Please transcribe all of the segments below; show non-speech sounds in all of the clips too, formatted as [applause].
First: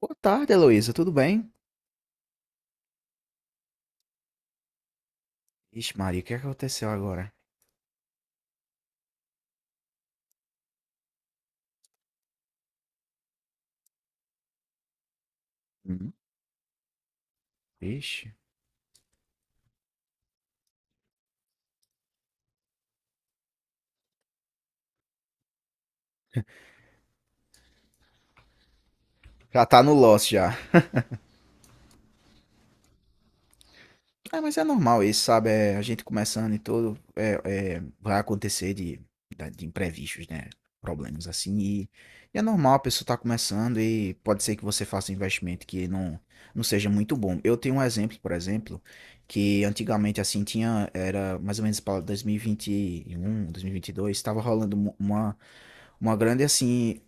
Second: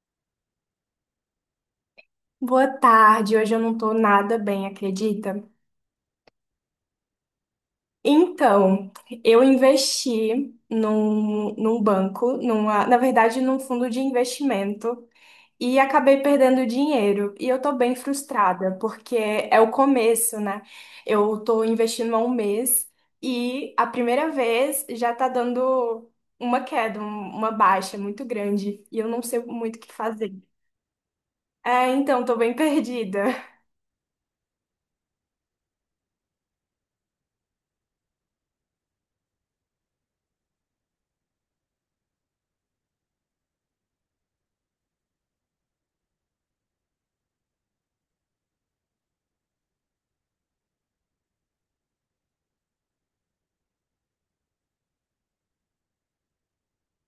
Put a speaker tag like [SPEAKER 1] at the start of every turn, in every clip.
[SPEAKER 1] Boa tarde, Heloísa, tudo bem?
[SPEAKER 2] Boa tarde, hoje eu não tô nada bem, acredita?
[SPEAKER 1] Ixi, Maria, o que aconteceu agora?
[SPEAKER 2] Então, eu investi num banco, na verdade, num fundo de investimento e
[SPEAKER 1] Hum,
[SPEAKER 2] acabei perdendo dinheiro. E eu tô bem
[SPEAKER 1] Ixi.
[SPEAKER 2] frustrada, porque é o começo, né? Eu tô investindo há um mês e a primeira vez já tá dando uma queda, uma baixa muito grande e eu não sei
[SPEAKER 1] Já
[SPEAKER 2] muito o
[SPEAKER 1] tá
[SPEAKER 2] que
[SPEAKER 1] no loss
[SPEAKER 2] fazer.
[SPEAKER 1] já.
[SPEAKER 2] É, então, tô bem [laughs] perdida.
[SPEAKER 1] É, mas é normal isso, sabe? É, a gente começando e tudo, vai acontecer de imprevistos, né? Problemas assim. E é normal, a pessoa tá começando e pode ser que você faça um investimento que não seja muito bom. Eu tenho um exemplo, por exemplo, que antigamente assim tinha, era mais ou menos para dois mil e vinte e um, dois mil e vinte um, e dois. Estava rolando uma grande assim,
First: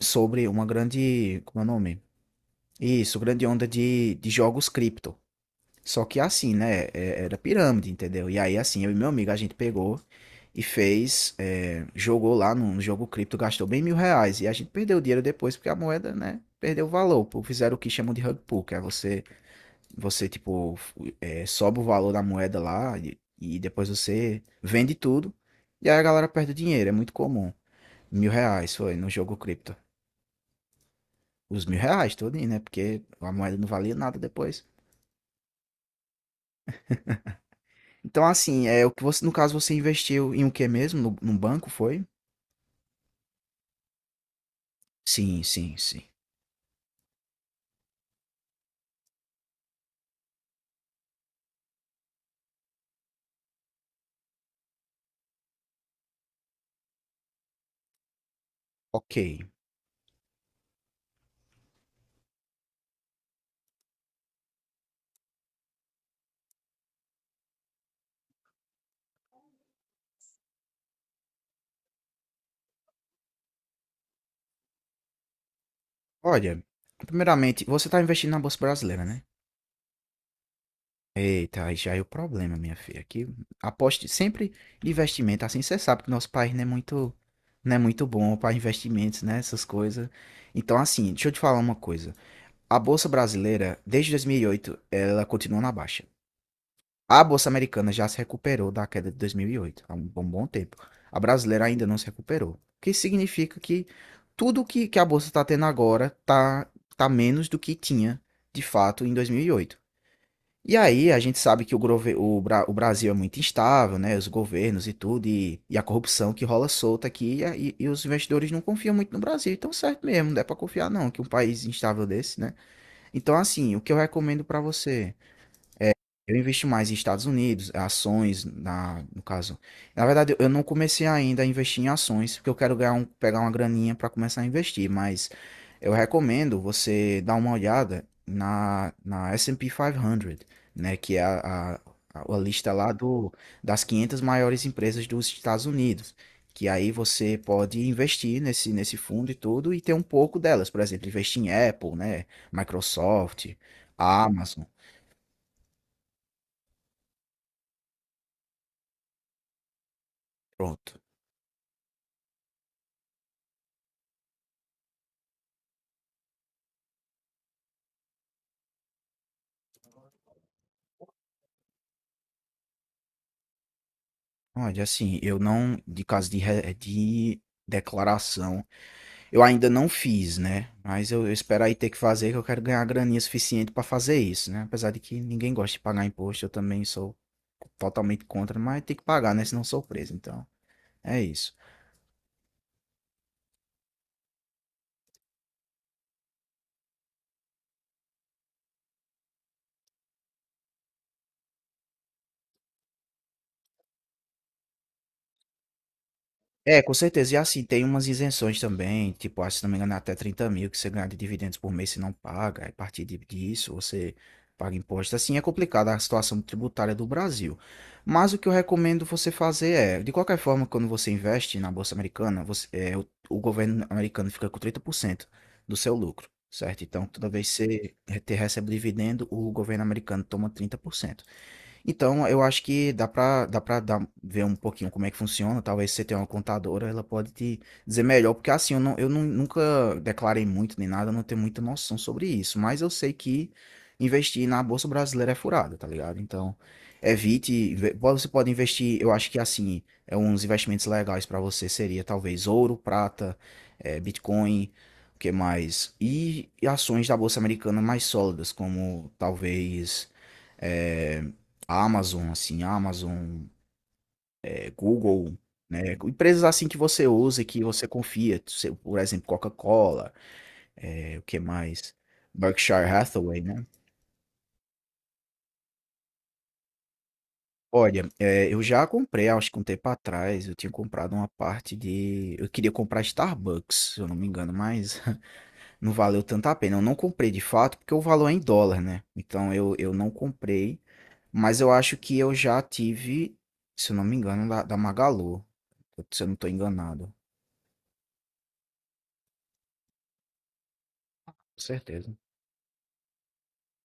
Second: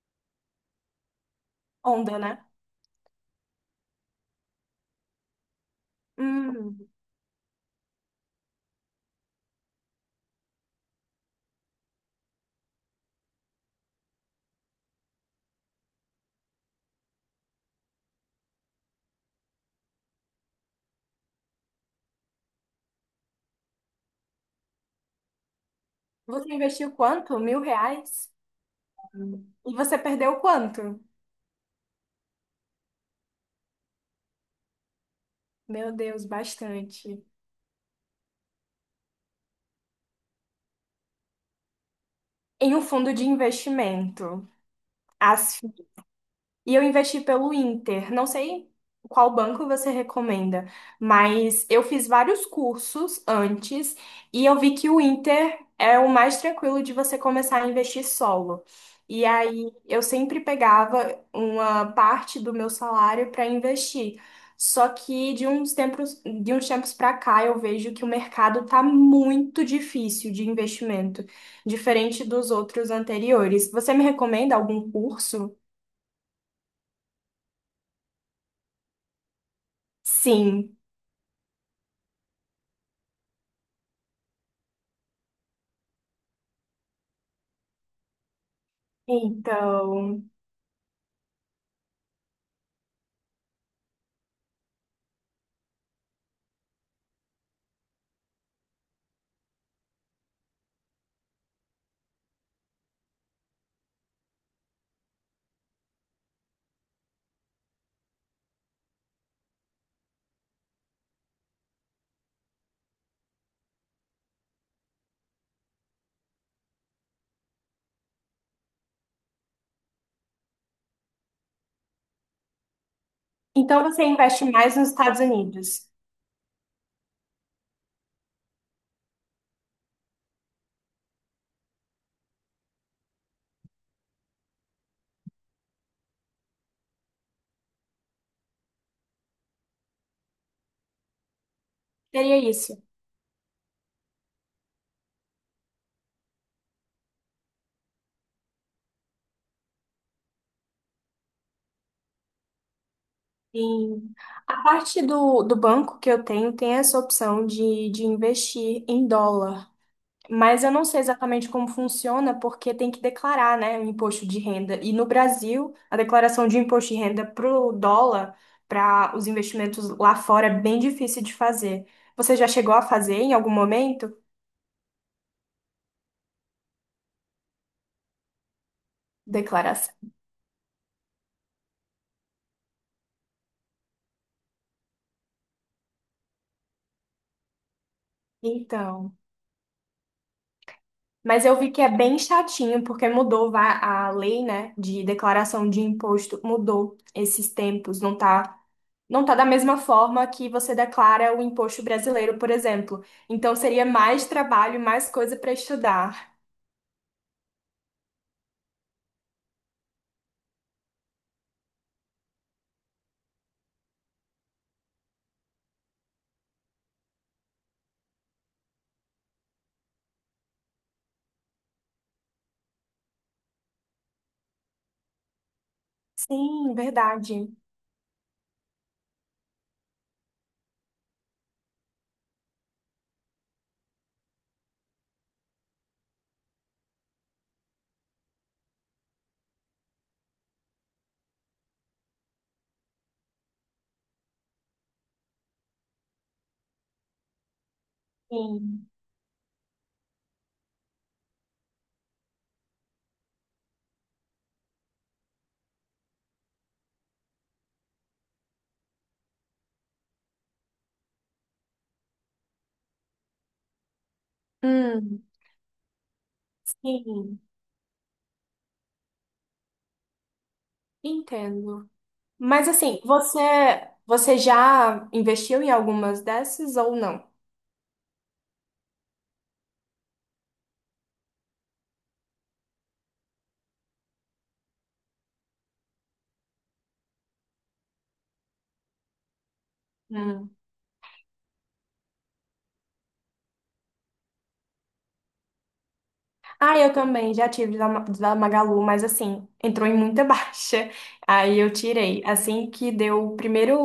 [SPEAKER 1] sobre uma grande, como é o nome?
[SPEAKER 2] Onda, né?
[SPEAKER 1] Isso, grande onda de jogos cripto. Só que assim, né?
[SPEAKER 2] Hum.
[SPEAKER 1] Era pirâmide, entendeu? E aí, assim, eu e meu amigo, a gente pegou e fez, jogou lá no jogo cripto, gastou bem R$ 1.000. E a gente perdeu o dinheiro depois, porque a moeda, né? Perdeu o valor. Pô, fizeram o que chamam de rug pull, que é você, tipo, sobe o valor da moeda lá e depois você vende tudo. E aí a galera perde
[SPEAKER 2] Você
[SPEAKER 1] o dinheiro, é
[SPEAKER 2] investiu
[SPEAKER 1] muito
[SPEAKER 2] quanto?
[SPEAKER 1] comum.
[SPEAKER 2] Mil
[SPEAKER 1] Mil
[SPEAKER 2] reais?
[SPEAKER 1] reais foi no jogo
[SPEAKER 2] E
[SPEAKER 1] cripto.
[SPEAKER 2] você perdeu quanto?
[SPEAKER 1] Os R$ 1.000 todinho, né? Porque a moeda não valia nada depois.
[SPEAKER 2] Meu Deus, bastante.
[SPEAKER 1] Então, assim, é o que você, no caso, você investiu em o que mesmo? No, Num banco, foi?
[SPEAKER 2] Em um fundo de investimento.
[SPEAKER 1] Sim,
[SPEAKER 2] As
[SPEAKER 1] sim, sim.
[SPEAKER 2] E eu investi pelo Inter. Não sei qual banco você recomenda, mas eu fiz vários cursos antes e eu vi que o Inter é o mais tranquilo de você começar a investir solo.
[SPEAKER 1] Ok.
[SPEAKER 2] E aí eu sempre pegava uma parte do meu salário para investir. Só que de uns tempos para cá eu vejo que o mercado tá muito difícil de investimento, diferente dos outros anteriores. Você me recomenda algum curso?
[SPEAKER 1] Olha, primeiramente, você tá investindo na Bolsa Brasileira, né?
[SPEAKER 2] Sim.
[SPEAKER 1] Eita, aí já é o problema, minha filha. Aqui, aposte sempre em investimento. Assim, você sabe que nosso país não é muito bom para investimentos, né? Essas coisas.
[SPEAKER 2] Então,
[SPEAKER 1] Então, assim, deixa eu te falar uma coisa. A Bolsa Brasileira, desde 2008, ela continua na baixa. A Bolsa Americana já se recuperou da queda de 2008, há um bom, bom tempo. A brasileira ainda não se recuperou. O que significa que tudo que a Bolsa está tendo agora está tá menos do que tinha, de fato, em 2008. E oito. E aí a gente sabe que o Brasil é muito instável, né? Os governos e tudo, e a corrupção que rola solta aqui, e os investidores não confiam muito no Brasil. Então, certo mesmo, não é para confiar não, que um país instável desse, né? Então, assim, o
[SPEAKER 2] então
[SPEAKER 1] que eu
[SPEAKER 2] você investe
[SPEAKER 1] recomendo para
[SPEAKER 2] mais nos
[SPEAKER 1] você...
[SPEAKER 2] Estados Unidos.
[SPEAKER 1] Eu investi mais em Estados Unidos, ações, no caso. Na verdade, eu não comecei ainda a investir em ações, porque eu quero ganhar pegar uma graninha para começar a investir, mas eu recomendo você dar uma olhada na S&P 500, né, que é a, a,
[SPEAKER 2] Seria
[SPEAKER 1] a lista
[SPEAKER 2] isso.
[SPEAKER 1] lá do, das 500 maiores empresas dos Estados Unidos, que aí você pode investir nesse fundo e tudo e ter um pouco delas, por exemplo, investir em Apple, né, Microsoft,
[SPEAKER 2] Sim. A
[SPEAKER 1] Amazon,
[SPEAKER 2] parte do banco que eu tenho tem essa opção de investir em dólar. Mas eu não sei
[SPEAKER 1] pronto.
[SPEAKER 2] exatamente como funciona, porque tem que declarar, né, o imposto de renda. E no Brasil, a declaração de imposto de renda para o dólar, para os investimentos lá fora, é bem difícil de fazer. Você já chegou a fazer em algum momento?
[SPEAKER 1] Olha, assim, eu não, de caso de declaração, eu ainda não
[SPEAKER 2] Declaração.
[SPEAKER 1] fiz, né? Mas eu espero aí ter que fazer, que eu quero ganhar graninha suficiente pra fazer isso, né? Apesar de que ninguém gosta de pagar imposto, eu também sou totalmente contra, mas tem que
[SPEAKER 2] Então.
[SPEAKER 1] pagar, né? Senão eu sou preso, então é
[SPEAKER 2] Mas
[SPEAKER 1] isso.
[SPEAKER 2] eu vi que é bem chatinho, porque mudou a lei, né, de declaração de imposto, mudou esses tempos, não tá da mesma forma que você declara o imposto brasileiro, por exemplo. Então seria mais trabalho, mais coisa para estudar.
[SPEAKER 1] É, com certeza. E assim, tem umas isenções também, tipo, acho, se não me engano, é até 30.000 que você ganha de dividendos por mês se não paga. Aí, a partir disso, você paga imposto. Assim, é complicada a situação tributária do Brasil. Mas o que eu recomendo você fazer é, de qualquer forma, quando você investe na Bolsa Americana, você, o governo americano fica com 30% do seu lucro,
[SPEAKER 2] Sim,
[SPEAKER 1] certo? Então, toda vez
[SPEAKER 2] verdade.
[SPEAKER 1] que você te recebe dividendo, o governo americano toma 30%. Então, eu acho que dá pra, ver um pouquinho como é que funciona. Talvez você tenha uma contadora, ela pode te dizer melhor, porque assim, eu, não, eu nunca declarei muito nem nada, eu não tenho muita noção sobre isso, mas eu sei que investir na Bolsa Brasileira é furada, tá ligado? Então, evite, você pode
[SPEAKER 2] Sim.
[SPEAKER 1] investir, eu acho que assim, é uns investimentos legais pra você seria talvez ouro, prata, Bitcoin, o que mais? E ações da Bolsa Americana mais sólidas, como talvez, eh, Amazon, assim, Amazon,
[SPEAKER 2] Hum,
[SPEAKER 1] Google, né, empresas assim que você
[SPEAKER 2] sim,
[SPEAKER 1] usa e que você confia, se por exemplo, Coca-Cola, o que
[SPEAKER 2] entendo.
[SPEAKER 1] mais?
[SPEAKER 2] Mas
[SPEAKER 1] Berkshire
[SPEAKER 2] assim, você,
[SPEAKER 1] Hathaway, né.
[SPEAKER 2] você já investiu em algumas dessas ou não?
[SPEAKER 1] Olha, eu já comprei, acho que um tempo atrás, eu tinha comprado uma parte de eu queria comprar Starbucks, se eu não me engano, mas [laughs] não valeu tanto a pena. Eu não comprei de fato, porque o valor é em dólar, né, então eu não comprei, mas eu acho que eu já tive, se eu não me engano, da Magalu, se eu não estou
[SPEAKER 2] Ah, eu
[SPEAKER 1] enganado.
[SPEAKER 2] também já tive da Magalu, mas assim, entrou em muita [laughs] baixa. Aí
[SPEAKER 1] Com
[SPEAKER 2] eu
[SPEAKER 1] certeza.
[SPEAKER 2] tirei. Assim que deu o primeiro,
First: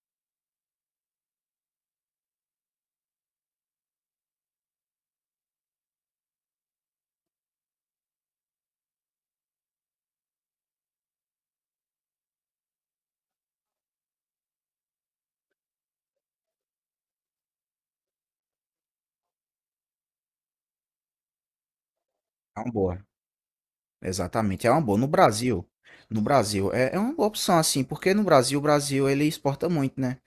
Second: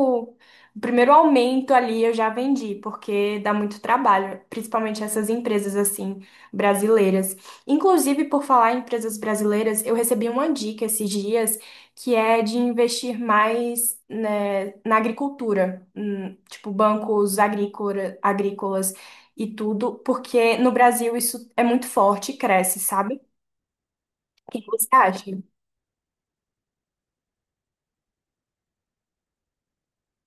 [SPEAKER 2] o primeiro aumento ali, eu já vendi, porque dá muito trabalho, principalmente essas empresas assim, brasileiras. Inclusive, por falar em empresas brasileiras, eu recebi uma dica esses dias que é de investir mais, né, na agricultura, tipo bancos agrícolas e tudo, porque no Brasil isso é muito forte e
[SPEAKER 1] É uma
[SPEAKER 2] cresce,
[SPEAKER 1] boa.
[SPEAKER 2] sabe? O que
[SPEAKER 1] Exatamente, é uma
[SPEAKER 2] você
[SPEAKER 1] boa. No
[SPEAKER 2] acha?
[SPEAKER 1] Brasil, no Brasil, é uma boa opção, assim, porque no Brasil, o Brasil, ele exporta muito, né?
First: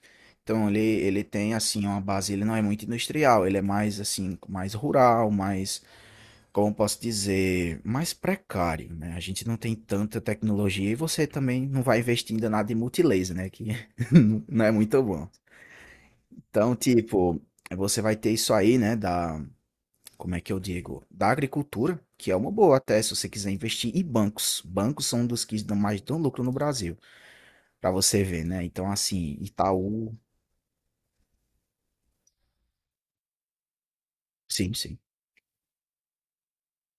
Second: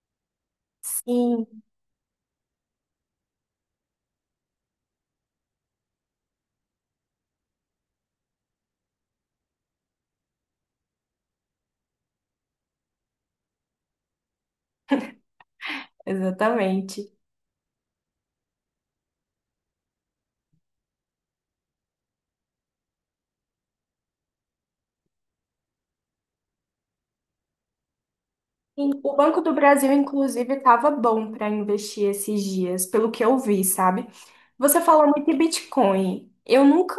[SPEAKER 1] Então, ele tem,
[SPEAKER 2] Sim,
[SPEAKER 1] assim, uma base, ele não é muito industrial, ele é mais, assim, mais rural, mais, como eu posso dizer, mais precário, né? A gente não tem tanta tecnologia e você também não vai investir ainda nada em multilaser, né? Que [laughs] não é muito bom. Então,
[SPEAKER 2] exatamente.
[SPEAKER 1] tipo, você vai ter isso aí, né, como é que eu digo? Da agricultura, que é uma boa até se você quiser investir, e bancos. Bancos são um dos que dão mais dão lucro no Brasil, para você ver, né? Então,
[SPEAKER 2] Sim, o
[SPEAKER 1] assim,
[SPEAKER 2] Banco do Brasil,
[SPEAKER 1] Itaú,
[SPEAKER 2] inclusive, estava bom para investir esses dias, pelo que eu vi, sabe?
[SPEAKER 1] sim,
[SPEAKER 2] Você
[SPEAKER 1] sim,
[SPEAKER 2] fala muito de Bitcoin. Eu nunca,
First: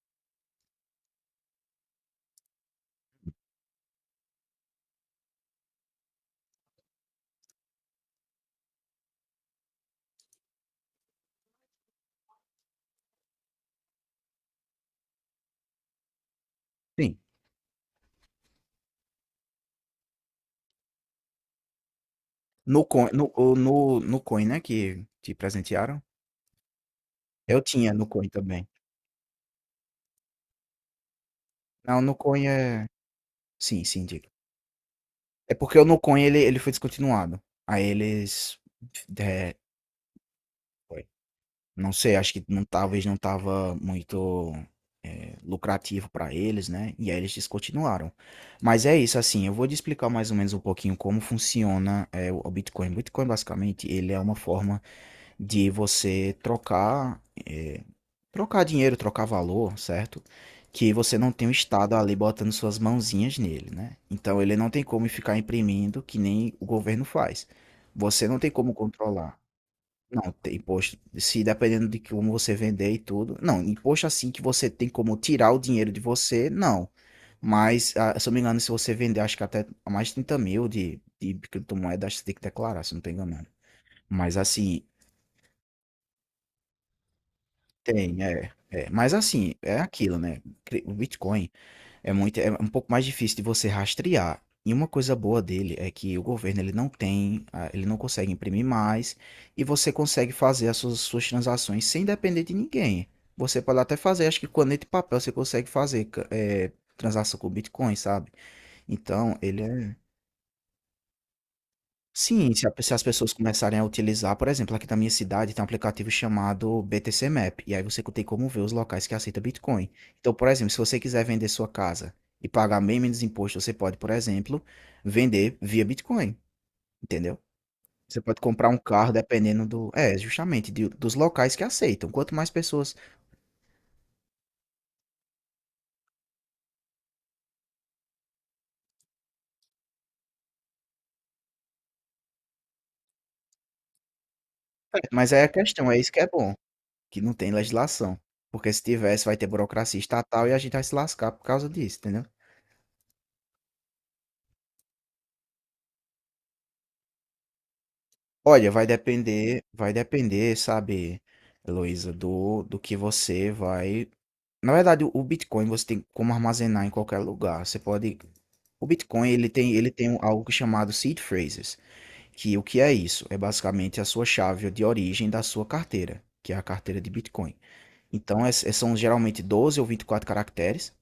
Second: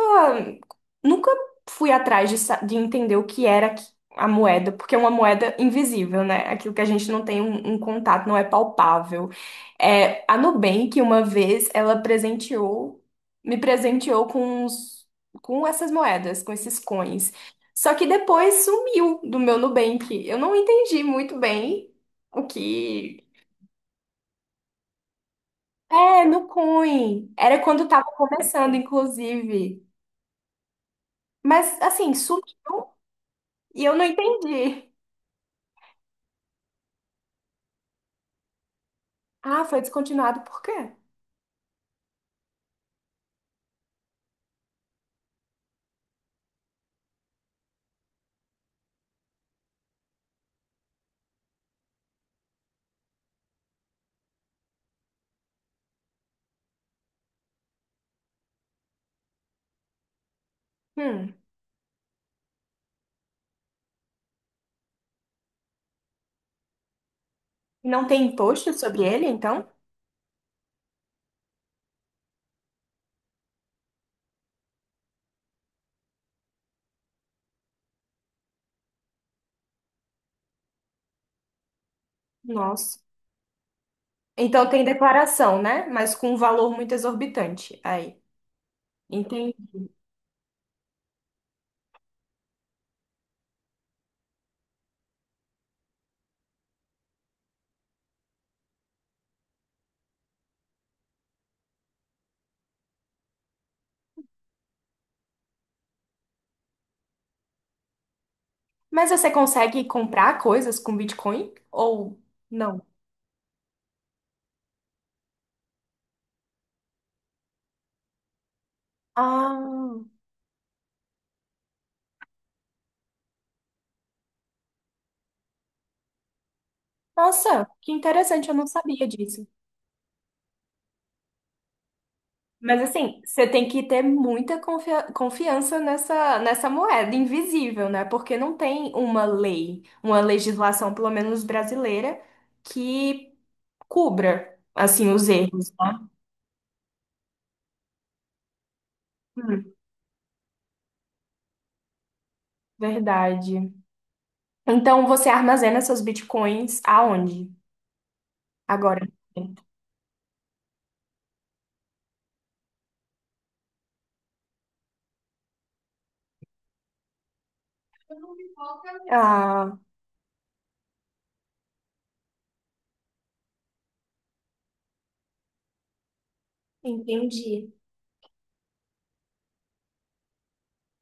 [SPEAKER 2] nunca fui atrás de entender o que era a moeda, porque é uma moeda invisível, né? Aquilo que a gente não tem um contato, não é palpável. É, a Nubank, uma vez, me presenteou com essas moedas, com esses
[SPEAKER 1] sim.
[SPEAKER 2] coins. Só que depois sumiu do meu Nubank. Eu não entendi muito bem o
[SPEAKER 1] No coin, no,
[SPEAKER 2] que.
[SPEAKER 1] o- no, no coin, né, que te presentearam,
[SPEAKER 2] É, no coin.
[SPEAKER 1] eu
[SPEAKER 2] Era quando
[SPEAKER 1] tinha
[SPEAKER 2] tava
[SPEAKER 1] no coin também.
[SPEAKER 2] começando, inclusive. Mas
[SPEAKER 1] Não, no
[SPEAKER 2] assim, sumiu
[SPEAKER 1] coin é, sim,
[SPEAKER 2] e eu não
[SPEAKER 1] sim, digo.
[SPEAKER 2] entendi.
[SPEAKER 1] É porque o no coin ele foi descontinuado. Aí eles, é,
[SPEAKER 2] Ah, foi descontinuado por quê?
[SPEAKER 1] não sei, acho que não, talvez não estava muito lucrativo para eles, né? E aí eles descontinuaram. Mas é isso, assim, eu vou te explicar mais ou menos um pouquinho como funciona o Bitcoin. O Bitcoin, basicamente, ele é uma forma de você trocar, trocar dinheiro, trocar valor, certo? Que você não
[SPEAKER 2] Hum.
[SPEAKER 1] tem o Estado ali botando suas mãozinhas nele, né? Então ele não tem como ficar imprimindo que nem o governo faz.
[SPEAKER 2] E não tem
[SPEAKER 1] Você não tem como
[SPEAKER 2] imposto sobre ele,
[SPEAKER 1] controlar.
[SPEAKER 2] então?
[SPEAKER 1] Não, tem imposto. Se dependendo de como você vender e tudo. Não, imposto assim que você tem como tirar o dinheiro de você, não. Mas, se eu me engano, se você vender, acho que até mais de 30.000 de criptomoeda, acho que você tem que declarar, se eu
[SPEAKER 2] Nossa.
[SPEAKER 1] não tô enganado. Mas
[SPEAKER 2] Então
[SPEAKER 1] assim,
[SPEAKER 2] tem declaração, né? Mas com um valor muito exorbitante. Aí.
[SPEAKER 1] tem, é, é. Mas assim,
[SPEAKER 2] Entendi.
[SPEAKER 1] é aquilo, né? O Bitcoin. É um pouco mais difícil de você rastrear. E uma coisa boa dele é que o governo ele não tem, ele não consegue imprimir mais e você consegue fazer as suas transações sem depender de ninguém. Você pode até fazer, acho que caneta e papel você consegue fazer transação com Bitcoin, sabe?
[SPEAKER 2] Mas você
[SPEAKER 1] Então ele
[SPEAKER 2] consegue
[SPEAKER 1] é.
[SPEAKER 2] comprar coisas com Bitcoin ou
[SPEAKER 1] Sim, se a
[SPEAKER 2] não?
[SPEAKER 1] se as pessoas começarem a utilizar, por exemplo, aqui na minha cidade tem um aplicativo chamado BTC Map, e aí você tem como ver os locais que aceitam Bitcoin.
[SPEAKER 2] Ah,
[SPEAKER 1] Então, por exemplo, se você quiser vender sua casa e pagar bem menos imposto, você pode, por exemplo, vender via Bitcoin, entendeu?
[SPEAKER 2] nossa, que
[SPEAKER 1] Você pode
[SPEAKER 2] interessante, eu não
[SPEAKER 1] comprar um
[SPEAKER 2] sabia
[SPEAKER 1] carro
[SPEAKER 2] disso.
[SPEAKER 1] dependendo do, justamente dos locais que aceitam. Quanto mais
[SPEAKER 2] Mas
[SPEAKER 1] pessoas,
[SPEAKER 2] assim, você tem que ter muita confiança nessa moeda invisível, né? Porque não tem uma lei, uma legislação, pelo menos brasileira, que cubra, assim, os
[SPEAKER 1] mas aí a
[SPEAKER 2] erros,
[SPEAKER 1] questão é
[SPEAKER 2] né?
[SPEAKER 1] isso que é bom, que não tem legislação, porque se tivesse vai ter
[SPEAKER 2] Hum,
[SPEAKER 1] burocracia estatal e a gente vai se lascar por causa disso, entendeu?
[SPEAKER 2] verdade. Então, você armazena seus bitcoins aonde?
[SPEAKER 1] Olha,
[SPEAKER 2] Agora.
[SPEAKER 1] vai depender, sabe, Heloísa, do que você vai. Na verdade, o Bitcoin você tem como armazenar em qualquer lugar. Você pode. O Bitcoin ele tem,
[SPEAKER 2] Ah,
[SPEAKER 1] algo chamado seed phrases, que o que é isso? É basicamente a sua chave de origem da sua carteira, que é a carteira de Bitcoin.
[SPEAKER 2] entendi.
[SPEAKER 1] Então, são geralmente 12 ou 24 caracteres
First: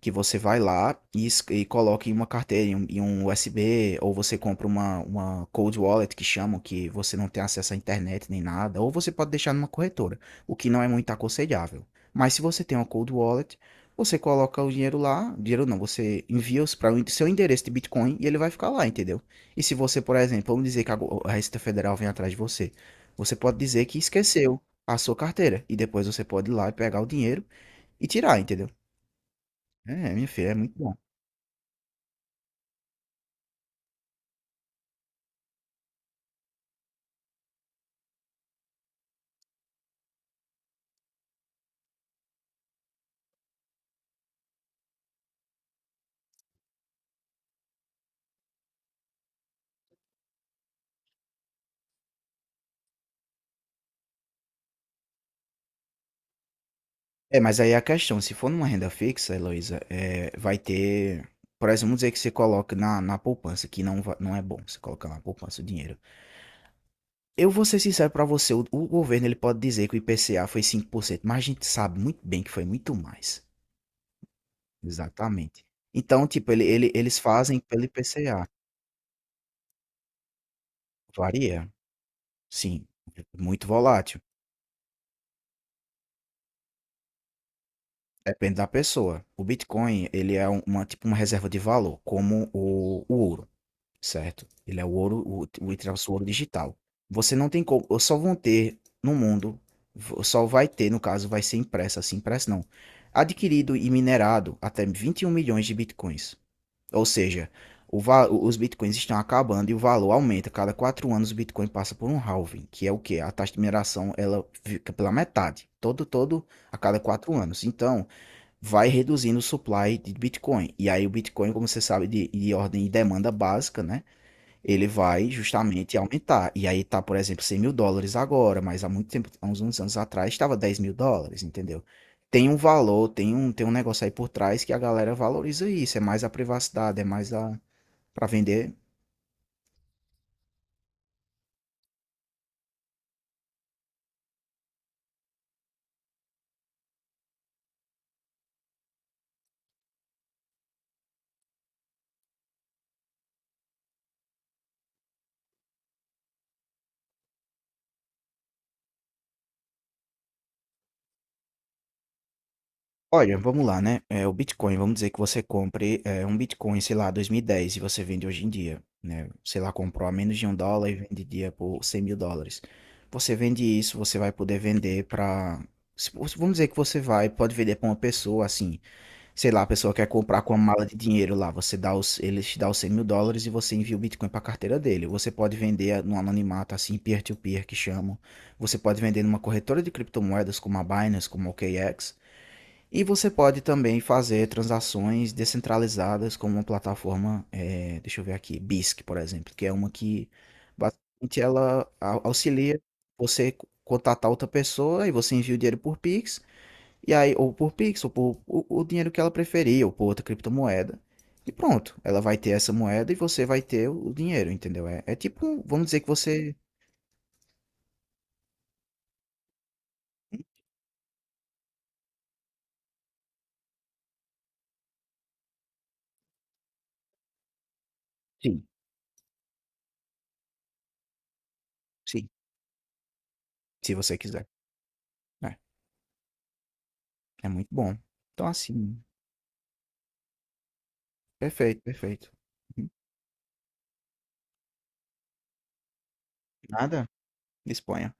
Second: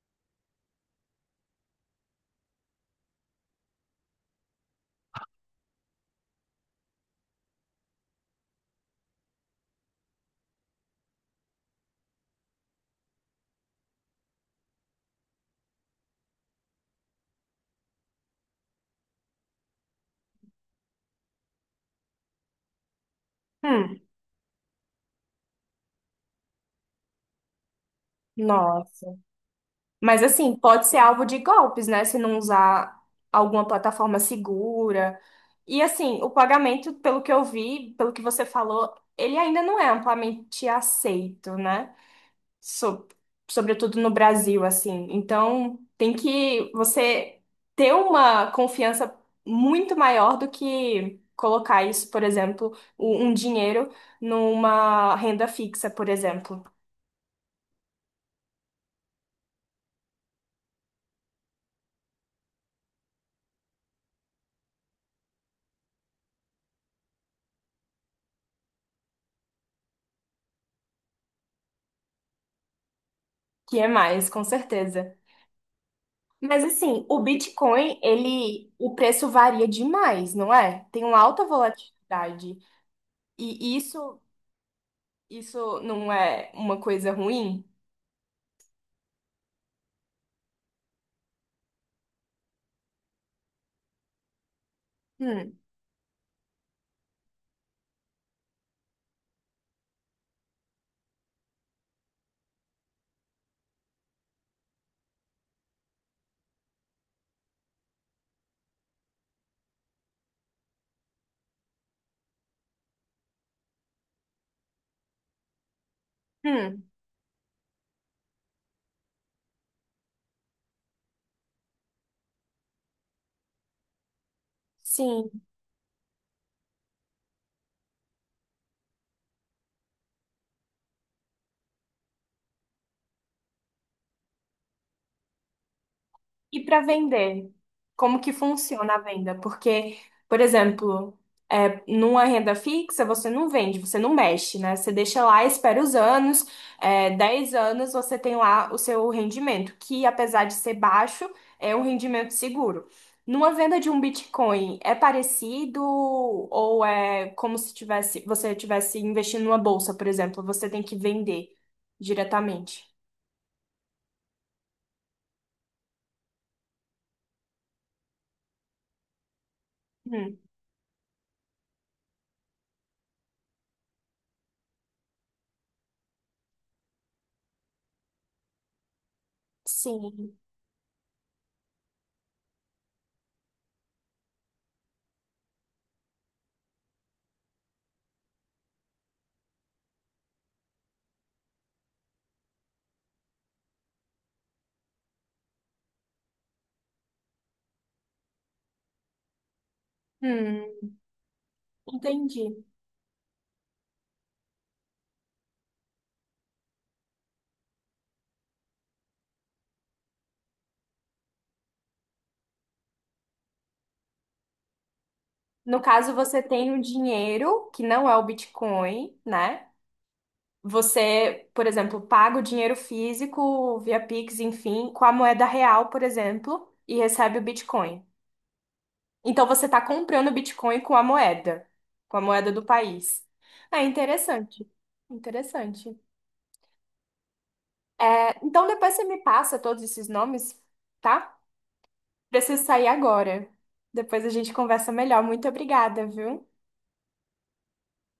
[SPEAKER 1] que você vai lá e coloca em uma carteira, em um, USB, ou você compra uma, cold wallet que chamam, que você não tem acesso à internet nem nada, ou você pode deixar numa corretora, o que não é muito aconselhável. Mas se você tem uma cold wallet, você coloca o dinheiro lá, dinheiro não, você envia os para o seu endereço de Bitcoin e ele vai ficar lá, entendeu? E se você, por exemplo, vamos dizer que a Receita Federal vem atrás de você, você pode dizer que
[SPEAKER 2] Hum,
[SPEAKER 1] esqueceu a sua carteira. E depois você pode ir lá e pegar o dinheiro e tirar, entendeu?
[SPEAKER 2] nossa.
[SPEAKER 1] É,
[SPEAKER 2] Mas
[SPEAKER 1] minha filha, é
[SPEAKER 2] assim,
[SPEAKER 1] muito
[SPEAKER 2] pode
[SPEAKER 1] bom.
[SPEAKER 2] ser alvo de golpes, né? Se não usar alguma plataforma segura. E assim, o pagamento, pelo que eu vi, pelo que você falou, ele ainda não é amplamente aceito, né? So- Sobretudo no Brasil, assim. Então, tem que você ter uma confiança muito maior do que colocar isso, por exemplo, um dinheiro numa renda fixa, por exemplo,
[SPEAKER 1] É, mas aí é a questão, se for numa renda fixa, Heloísa, vai ter. Por exemplo, vamos dizer que você coloca na poupança, que não, não é bom você colocar na poupança o dinheiro. Eu vou ser sincero pra você, o governo ele pode dizer que o IPCA foi 5% mas a gente sabe muito bem que foi muito mais.
[SPEAKER 2] que é mais, com certeza.
[SPEAKER 1] Exatamente. Então, tipo,
[SPEAKER 2] Mas
[SPEAKER 1] ele, ele-
[SPEAKER 2] assim,
[SPEAKER 1] eles
[SPEAKER 2] o
[SPEAKER 1] fazem pelo
[SPEAKER 2] Bitcoin,
[SPEAKER 1] IPCA.
[SPEAKER 2] o preço varia demais, não é? Tem uma alta
[SPEAKER 1] Varia,
[SPEAKER 2] volatilidade.
[SPEAKER 1] sim. Muito
[SPEAKER 2] E isso
[SPEAKER 1] volátil.
[SPEAKER 2] Isso não é uma coisa ruim?
[SPEAKER 1] Depende da pessoa. O Bitcoin, ele é uma, tipo uma reserva de valor, como o ouro, certo? Ele é o ouro,
[SPEAKER 2] Hum,
[SPEAKER 1] entre aspas, o ouro digital. Você não tem como, só vão ter no mundo, só vai ter, no caso, vai ser impressa, assim, impressa não. Adquirido e minerado até 21 milhões de Bitcoins. Ou seja, os Bitcoins estão acabando e o valor aumenta. Cada 4 anos o Bitcoin passa por um halving, que é o quê? A taxa de mineração, ela fica pela metade. Todo, todo, a
[SPEAKER 2] hum,
[SPEAKER 1] cada 4 anos. Então, vai reduzindo o supply de Bitcoin. E aí o Bitcoin, como você sabe, de ordem de demanda básica, né? Ele vai
[SPEAKER 2] sim.
[SPEAKER 1] justamente aumentar. E aí tá, por exemplo, US$ 100.000 agora, mas há muito tempo, há uns anos atrás, estava US$ 10.000, entendeu? Tem um valor, tem um negócio aí por trás que a galera valoriza isso. É mais a
[SPEAKER 2] E para
[SPEAKER 1] privacidade, é mais
[SPEAKER 2] vender,
[SPEAKER 1] a.
[SPEAKER 2] como
[SPEAKER 1] Para
[SPEAKER 2] que
[SPEAKER 1] vender.
[SPEAKER 2] funciona a venda? Porque, por exemplo, numa renda fixa você não vende, você não mexe, né? Você deixa lá, espera os anos, 10 anos você tem lá o seu rendimento, que apesar de ser baixo, é um rendimento seguro. Numa venda de um Bitcoin, é parecido ou é como se você tivesse investindo numa bolsa, por exemplo, você tem que vender diretamente?
[SPEAKER 1] Olha, vamos lá, né? É, o Bitcoin, vamos dizer que você compre um Bitcoin, sei lá, 2010 e dez e você vende hoje em dia, né? Sei lá, comprou a menos
[SPEAKER 2] Hum,
[SPEAKER 1] de US$ 1 e vende dia por US$ 100.000. Você vende isso, você vai poder vender para. Vamos dizer que você vai, pode vender para uma pessoa, assim, sei lá, a pessoa quer
[SPEAKER 2] sim.
[SPEAKER 1] comprar com uma mala de dinheiro lá, você dá os, ele te dá os US$ 100.000 e você envia o Bitcoin para a carteira dele. Você pode vender no anonimato, assim, peer-to-peer, que chamam. Você pode vender numa corretora de criptomoedas como a Binance, como a OKX. E você pode também fazer transações descentralizadas como uma plataforma, deixa eu ver aqui, BISC, por exemplo, que é uma que
[SPEAKER 2] Hum,
[SPEAKER 1] basicamente ela
[SPEAKER 2] entendi.
[SPEAKER 1] auxilia você contatar outra pessoa e você envia o dinheiro por Pix, e aí, ou por Pix, ou por o dinheiro que ela preferir, ou por outra criptomoeda. E pronto, ela vai ter essa moeda e você vai ter o dinheiro, entendeu? É tipo,
[SPEAKER 2] No
[SPEAKER 1] vamos dizer que
[SPEAKER 2] caso, você
[SPEAKER 1] você.
[SPEAKER 2] tem o dinheiro, que não é o Bitcoin, né? Você, por exemplo, paga o dinheiro físico via Pix, enfim, com a moeda real, por exemplo, e recebe o Bitcoin.
[SPEAKER 1] Sim,
[SPEAKER 2] Então você está comprando Bitcoin com a moeda, com a
[SPEAKER 1] sim,
[SPEAKER 2] moeda do país. É
[SPEAKER 1] se você quiser.
[SPEAKER 2] interessante.
[SPEAKER 1] É,
[SPEAKER 2] Interessante.
[SPEAKER 1] é muito bom.
[SPEAKER 2] É,
[SPEAKER 1] Então,
[SPEAKER 2] então depois
[SPEAKER 1] assim,
[SPEAKER 2] você me passa todos esses nomes, tá?
[SPEAKER 1] perfeito, perfeito.
[SPEAKER 2] Preciso sair
[SPEAKER 1] Uhum.
[SPEAKER 2] agora. Depois a gente conversa melhor. Muito obrigada, viu?
[SPEAKER 1] Nada. Disponha.